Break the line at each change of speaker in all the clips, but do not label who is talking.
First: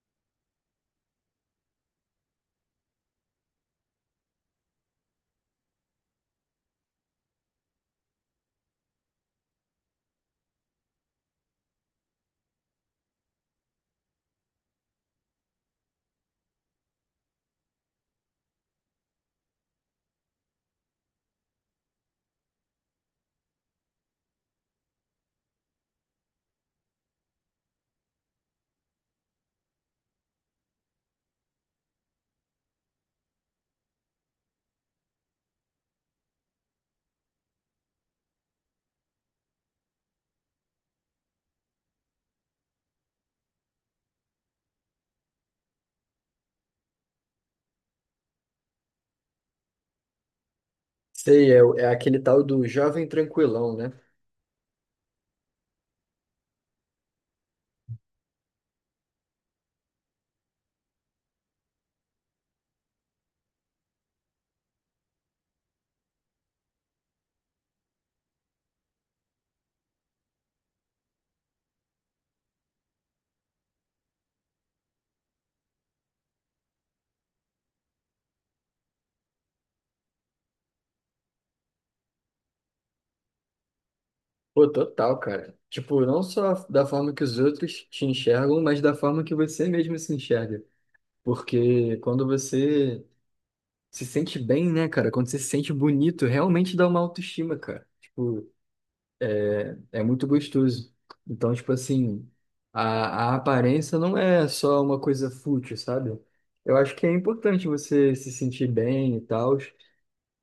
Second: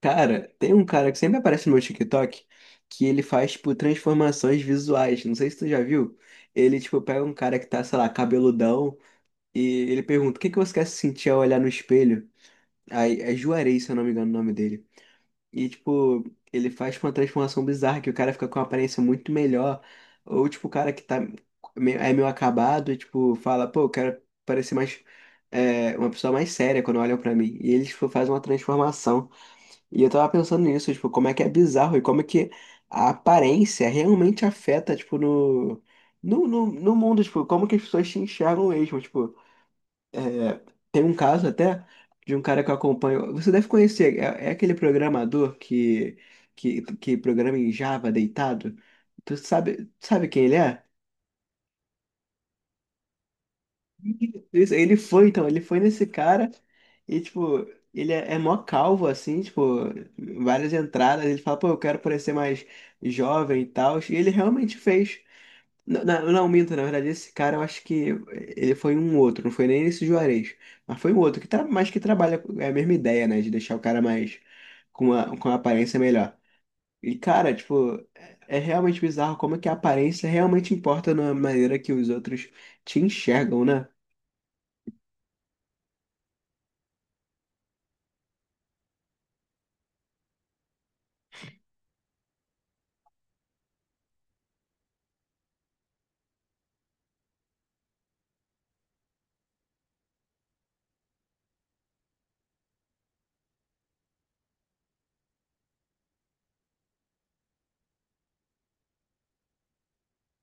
Cara, tem um cara que sempre aparece no meu TikTok que ele faz, tipo, transformações visuais. Não sei se tu já viu. Ele, tipo, pega um cara que tá, sei lá, cabeludão e ele pergunta: o que que você quer se sentir ao olhar no espelho? Aí é Juarez, se eu não me engano, o nome dele. E, tipo, ele faz uma transformação bizarra que o cara fica com uma aparência muito melhor. Ou, tipo, o cara que tá é meio acabado e, tipo, fala: pô, eu quero parecer mais. É, uma pessoa mais séria quando olham pra mim. E eles, tipo, fazem uma transformação. E eu tava pensando nisso, tipo, como é que é bizarro e como é que a aparência realmente afeta, tipo, no mundo, tipo, como que as pessoas se enxergam mesmo, tipo, é, tem um caso até de um cara que eu acompanho, você deve conhecer, é, é aquele programador que programa em Java deitado, tu sabe, sabe quem ele é?
Sei, é aquele tal do jovem tranquilão, né?
Isso, ele foi, então, ele foi nesse cara e, tipo, ele é, é mó calvo, assim, tipo, várias entradas. Ele fala, pô, eu quero parecer mais jovem e tal. E ele realmente fez. Não, não, não, minto, na verdade, esse cara eu acho que ele foi um outro, não foi nem esse Juarez, mas foi um outro, mas que trabalha, é a mesma ideia, né, de deixar o cara mais, com uma aparência melhor. E, cara, tipo, é realmente bizarro como é que a aparência realmente importa na maneira que os outros te enxergam, né?
Pô, total, cara. Tipo, não só da forma que os outros te enxergam, mas da forma que você mesmo se enxerga. Porque quando você se sente bem, né, cara? Quando você se sente bonito, realmente dá uma autoestima, cara. Tipo, é muito gostoso. Então, tipo assim, a aparência não é só uma coisa fútil, sabe? Eu acho que é importante você se sentir bem e tal.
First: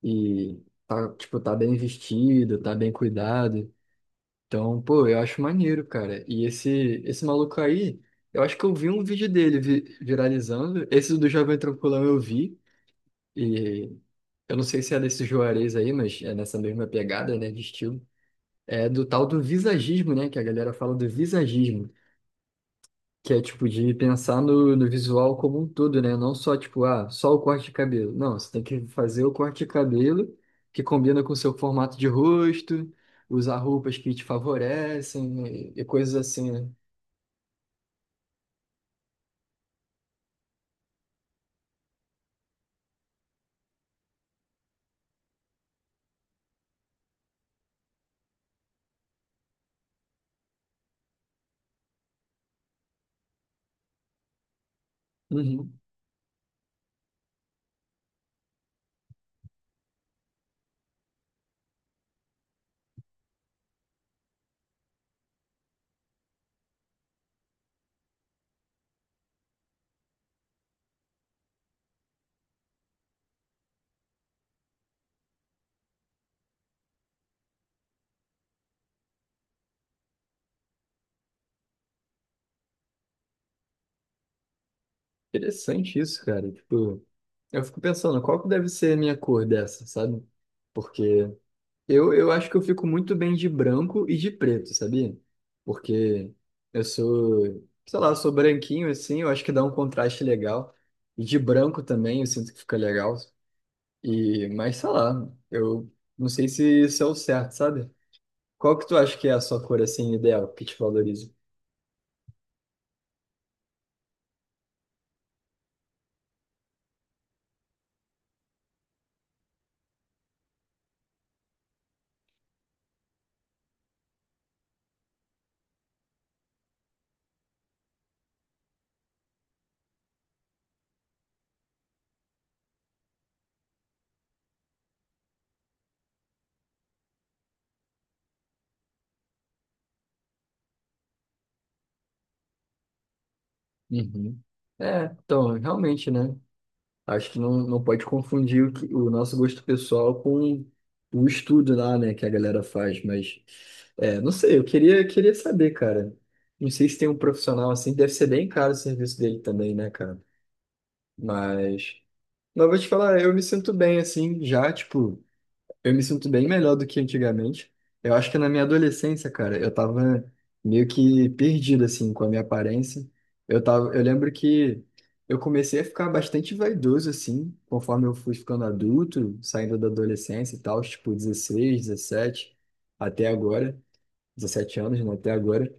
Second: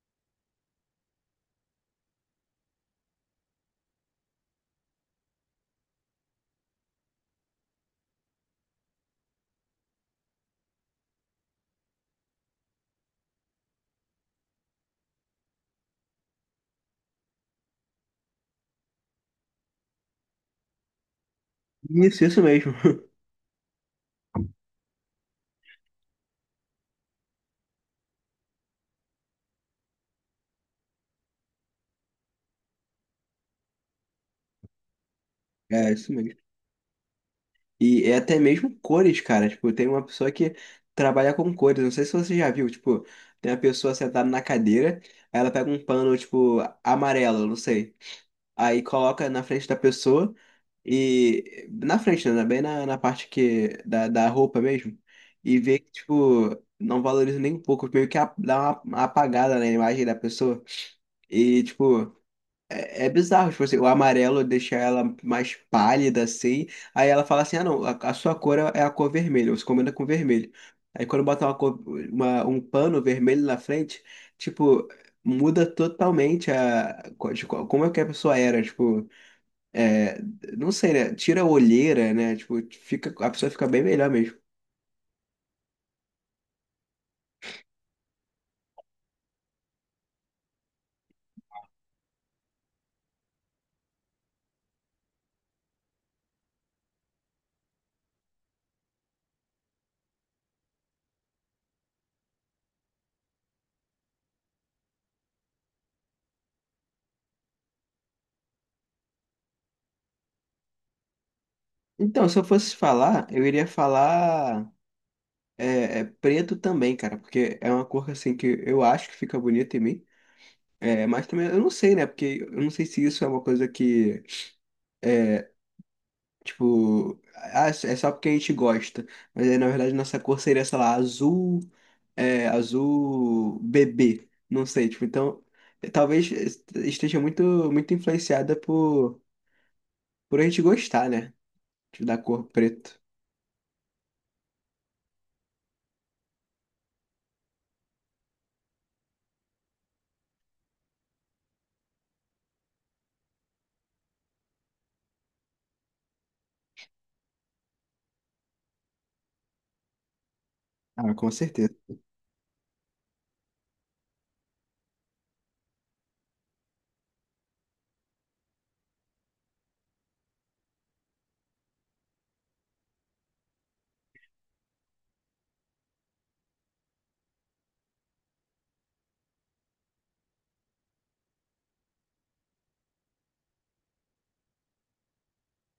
E tá, tipo, tá bem vestido, tá bem cuidado. Então, pô, eu acho maneiro, cara. E esse maluco aí, eu acho que eu vi um vídeo dele viralizando. Esse do Jovem Tranquilão eu vi. E eu não sei se é desse Juarez aí, mas é nessa mesma pegada, né, de estilo. É do tal do visagismo, né, que a galera fala do visagismo.
Isso mesmo.
Que é tipo de pensar no, visual como um todo, né? Não só tipo, ah, só o corte de cabelo. Não, você tem que fazer o corte de cabelo que combina com o seu formato de rosto, usar roupas que te favorecem e
É, isso
coisas
mesmo.
assim, né?
E é até mesmo cores, cara. Tipo, tem uma pessoa que trabalha com cores. Não sei se você já viu. Tipo, tem uma pessoa sentada na cadeira, aí ela pega um pano, tipo, amarelo, não sei. Aí coloca na frente da pessoa e. Na frente, né? Bem na, na parte que. Da, da roupa mesmo. E
Uhum.
vê que, tipo, não valoriza nem um pouco. Meio que dá uma apagada na imagem da pessoa. E, tipo. É, é bizarro, tipo assim, o amarelo deixa ela mais pálida assim. Aí ela fala assim: ah, não, a sua cor é a cor vermelha, você combina com vermelho. Aí quando bota um pano vermelho na frente, tipo, muda totalmente a, co- de co- como é que a pessoa era. Tipo, é, não sei, né? Tira a olheira, né? Tipo, fica, a pessoa fica bem melhor mesmo.
Interessante isso, cara. Tipo, eu fico pensando, qual que deve ser a minha cor dessa, sabe? Porque Eu acho que eu fico muito bem de branco e de preto, sabia? Porque eu sou, sei lá, eu sou branquinho assim, eu acho que dá um contraste legal. E de branco também, eu sinto que fica legal. E, mas sei lá, eu não sei se isso é o certo, sabe? Qual que tu acha que é a sua cor assim ideal, que te valoriza?
Então, se eu fosse falar, eu iria falar preto também, cara, porque é uma cor assim que eu acho que fica bonita em mim. É, mas também eu não sei, né? Porque eu não sei se isso é uma coisa que é, tipo, ah, é só porque a gente gosta. Mas aí, na verdade, nossa cor seria, sei lá, azul, é, azul bebê. Não sei, tipo, então, talvez esteja muito influenciada por a gente gostar, né? Tipo, da cor preto.
Uhum. É, então, realmente, né? Acho que não pode confundir o, o nosso gosto pessoal com o estudo lá, né, que a galera faz, mas é, não sei, eu queria saber, cara. Não sei se tem um profissional assim, deve ser bem caro o serviço dele também, né, cara?
Ah, com certeza.
Mas, mas eu vou te falar, eu me sinto bem assim, já, tipo. Eu me sinto bem melhor do que antigamente. Eu acho que na minha adolescência, cara, eu tava meio que perdido, assim, com a minha aparência. Eu tava, eu lembro que eu comecei a ficar bastante vaidoso, assim, conforme eu fui ficando adulto, saindo da adolescência e tal, tipo 16, 17, até agora, 17 anos, né, até agora.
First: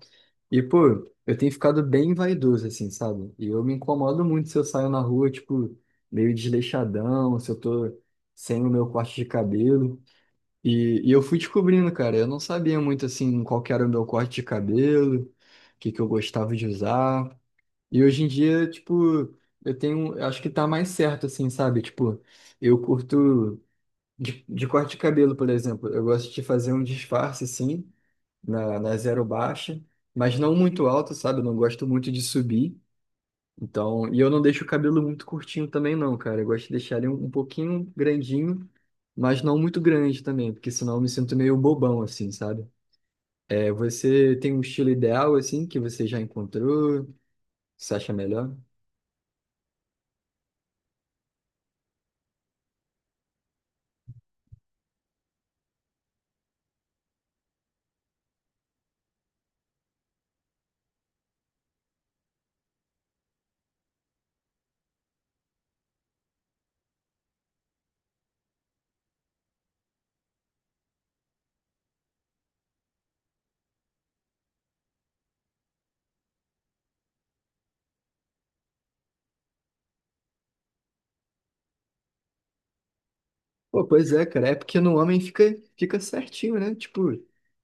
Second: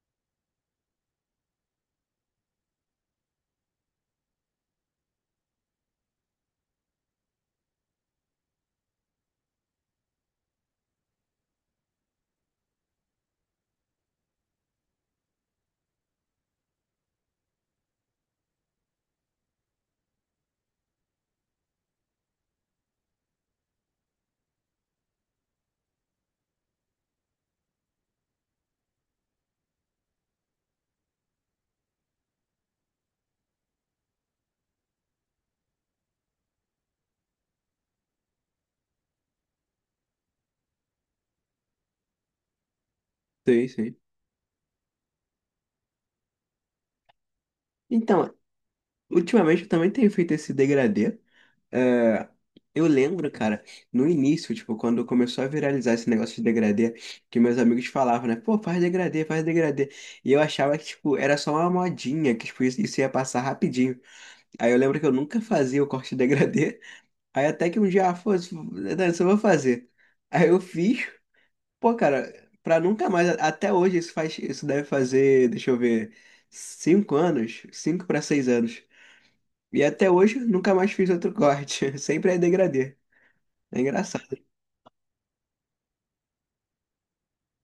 E, pô, eu tenho ficado bem vaidoso, assim, sabe? E eu me incomodo muito se eu saio na rua, tipo, meio desleixadão, se eu tô sem o meu corte de cabelo. E eu fui descobrindo, cara. Eu não sabia muito assim qual que era o meu corte de cabelo, o que que eu gostava de usar. E hoje em dia, tipo, eu tenho, eu acho que tá mais certo assim, sabe? Tipo, eu curto de corte de cabelo, por exemplo. Eu gosto de fazer um disfarce assim na zero baixa, mas não muito alto, sabe? Eu não gosto muito de subir. Então, e eu não deixo o cabelo muito curtinho também, não, cara. Eu gosto de deixar ele um pouquinho grandinho, mas não muito grande também, porque senão eu me sinto meio bobão, assim, sabe?
Sim,
É,
sim.
você tem um estilo ideal, assim, que você já encontrou, que você acha
Então,
melhor?
ultimamente eu também tenho feito esse degradê. É, eu lembro, cara, no início, tipo, quando começou a viralizar esse negócio de degradê, que meus amigos falavam, né? Pô, faz degradê, faz degradê. E eu achava que, tipo, era só uma modinha, que, tipo, isso ia passar rapidinho. Aí eu lembro que eu nunca fazia o corte de degradê. Aí até que um dia, ah, foda-se, isso eu vou fazer. Aí eu fiz. Pô, cara, pra nunca mais, até hoje isso faz, isso deve fazer, deixa eu ver, cinco anos, cinco pra seis anos. E até hoje nunca mais fiz outro corte. Sempre é degradê. É
Pô, pois é,
engraçado.
cara. É porque no homem fica, fica certinho, né? Tipo,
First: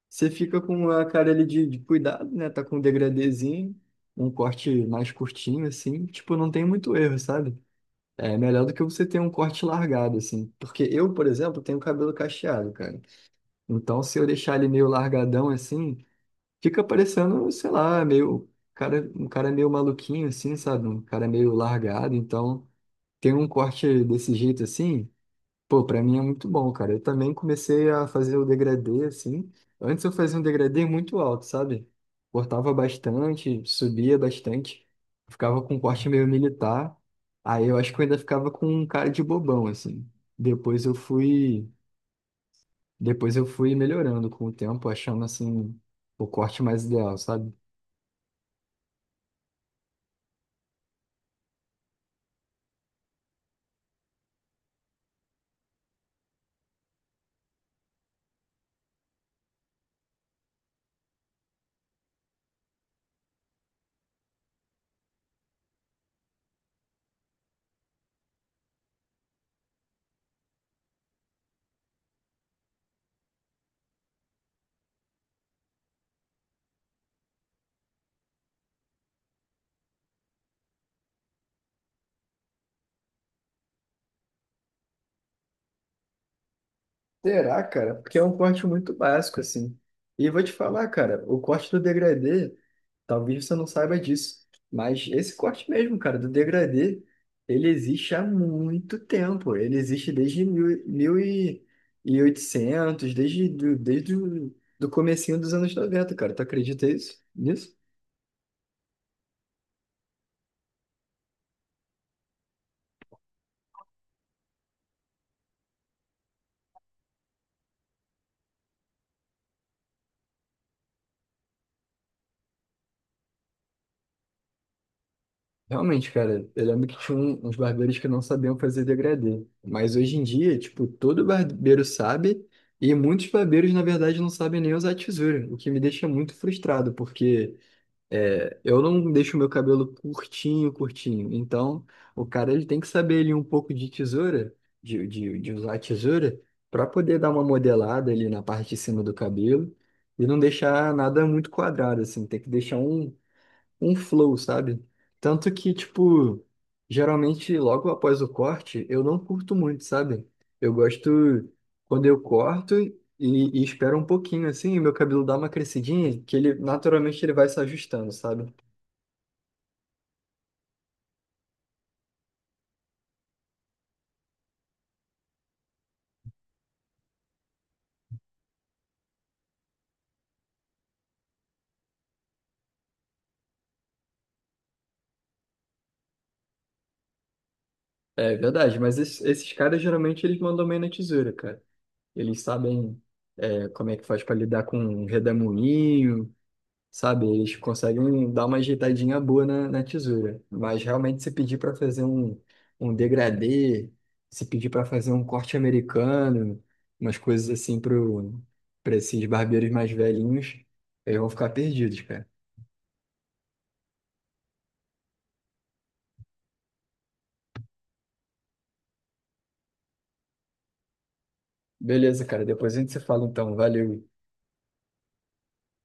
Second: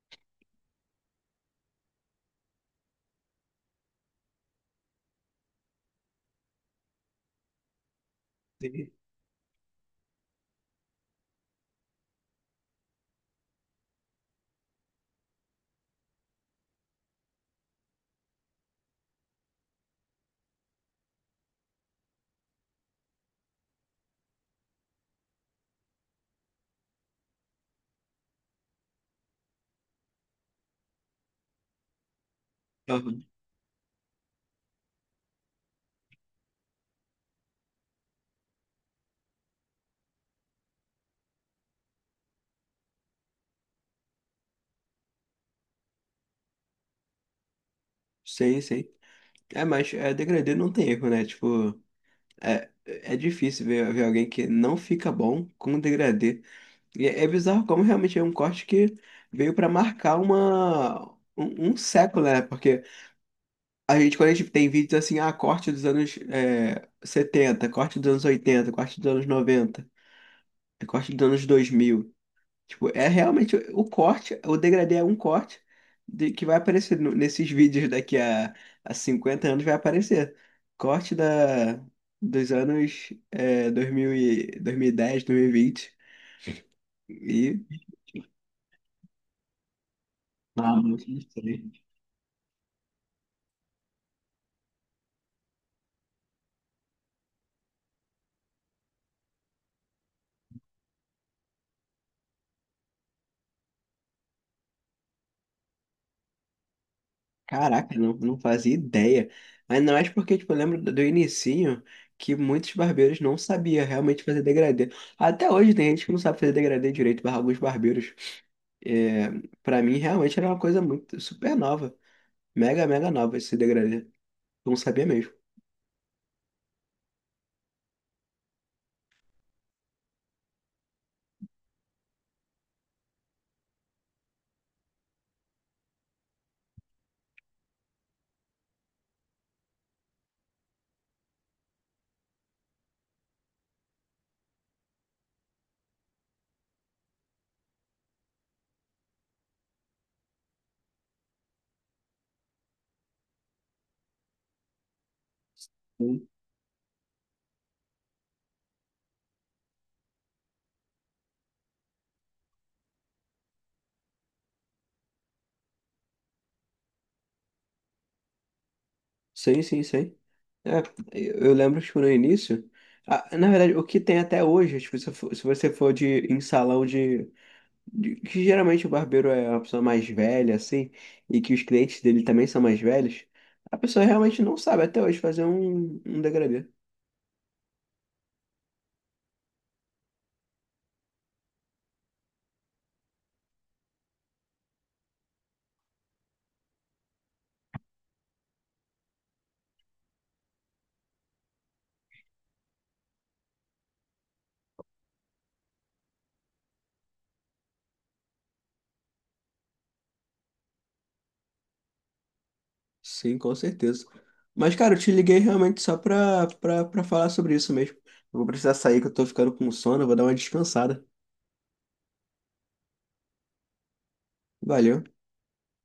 você fica com a cara ali de cuidado, né? Tá com um degradêzinho, um corte mais curtinho, assim. Tipo, não tem muito erro, sabe? É melhor do que
Assim.
você ter um corte largado, assim. Porque eu, por exemplo, tenho cabelo cacheado, cara. Então, se eu deixar ele meio largadão, assim, fica parecendo, sei lá, meio... Cara, um cara meio maluquinho, assim, sabe? Um cara meio largado. Então, ter um corte desse jeito, assim, pô, pra mim é muito bom, cara. Eu também comecei a fazer o degradê, assim. Antes eu fazia um degradê muito alto, sabe? Cortava
Aham.
bastante, subia bastante. Ficava com um corte meio militar. Aí eu acho que eu ainda ficava com um cara de bobão, assim. Depois eu fui, depois eu fui melhorando com o tempo, achando, assim, o corte mais ideal, sabe?
Sei, sei. É, mas é, degradê não tem erro, né? Tipo, é, é difícil ver alguém que não fica bom com degradê. E é, é bizarro como realmente é um corte que veio pra marcar um século, né? Porque a gente, quando a gente tem vídeos assim, ah, corte dos anos 70, corte dos anos oitenta, corte dos anos noventa, corte dos anos dois mil. Tipo, é realmente o corte, o degradê é um corte que vai aparecer nesses vídeos a 50 anos, vai aparecer. Corte da, dos anos 2000 e, 2010, 2020. E. dez, dois
Será,
mil e vinte. E.
cara? Porque é um corte muito básico, assim. E vou te
Ah,
falar,
muito
cara, o corte
estranho.
do degradê, talvez você não saiba disso, mas esse corte mesmo, cara, do degradê, ele existe há muito tempo. Ele existe desde e 1800, desde, do- desde o do comecinho dos anos 90, cara. Tu acredita nisso?
Caraca, não, não fazia ideia. Ainda mais porque, tipo, eu lembro do, do inicinho que muitos barbeiros não sabiam realmente fazer degradê. Até hoje tem gente que não sabe fazer degradê direito, barra alguns barbeiros. É, para mim, realmente era uma coisa muito super nova. Mega, mega nova esse degradê. Não sabia mesmo.
Realmente, cara, eu lembro que tinha uns barbeiros que não sabiam fazer degradê. Mas hoje em dia, tipo, todo barbeiro sabe e muitos barbeiros, na verdade, não sabem nem usar tesoura, o que me deixa muito frustrado, porque é, eu não deixo meu cabelo curtinho, curtinho. Então, o cara ele tem que saber ali um pouco de tesoura, de usar a tesoura, para poder dar uma modelada ali na parte de cima do cabelo e não deixar nada muito quadrado, assim. Tem que deixar um flow, sabe? Tanto que,
Hum.
tipo, geralmente logo após o corte, eu não curto muito, sabe? Eu gosto quando eu corto e espero um pouquinho, assim, e meu cabelo dá uma crescidinha, que ele naturalmente ele vai se ajustando, sabe?
Sim, sim, sim. É, eu lembro, tipo, no início. Ah, na verdade, o que tem até hoje, tipo, se você for de, em salão de, que geralmente o barbeiro é uma pessoa mais velha, assim, e que os clientes dele também são mais velhos, a pessoa realmente não sabe até hoje fazer um degradê.
É verdade, mas esses caras geralmente eles mandam bem na tesoura, cara. Eles sabem é, como é que faz pra lidar com um redemoinho, sabe? Eles conseguem dar uma ajeitadinha boa na tesoura. Mas realmente, se pedir para fazer um degradê, se pedir para fazer um corte americano, umas coisas assim pro, para esses barbeiros mais velhinhos, eles vão ficar perdidos, cara.
Sim, com certeza. Mas, cara, eu te liguei realmente só pra falar sobre isso mesmo. Eu vou precisar sair, que eu tô ficando com sono, eu vou dar uma descansada.
Beleza, cara. Depois a gente se fala então. Valeu.
Valeu.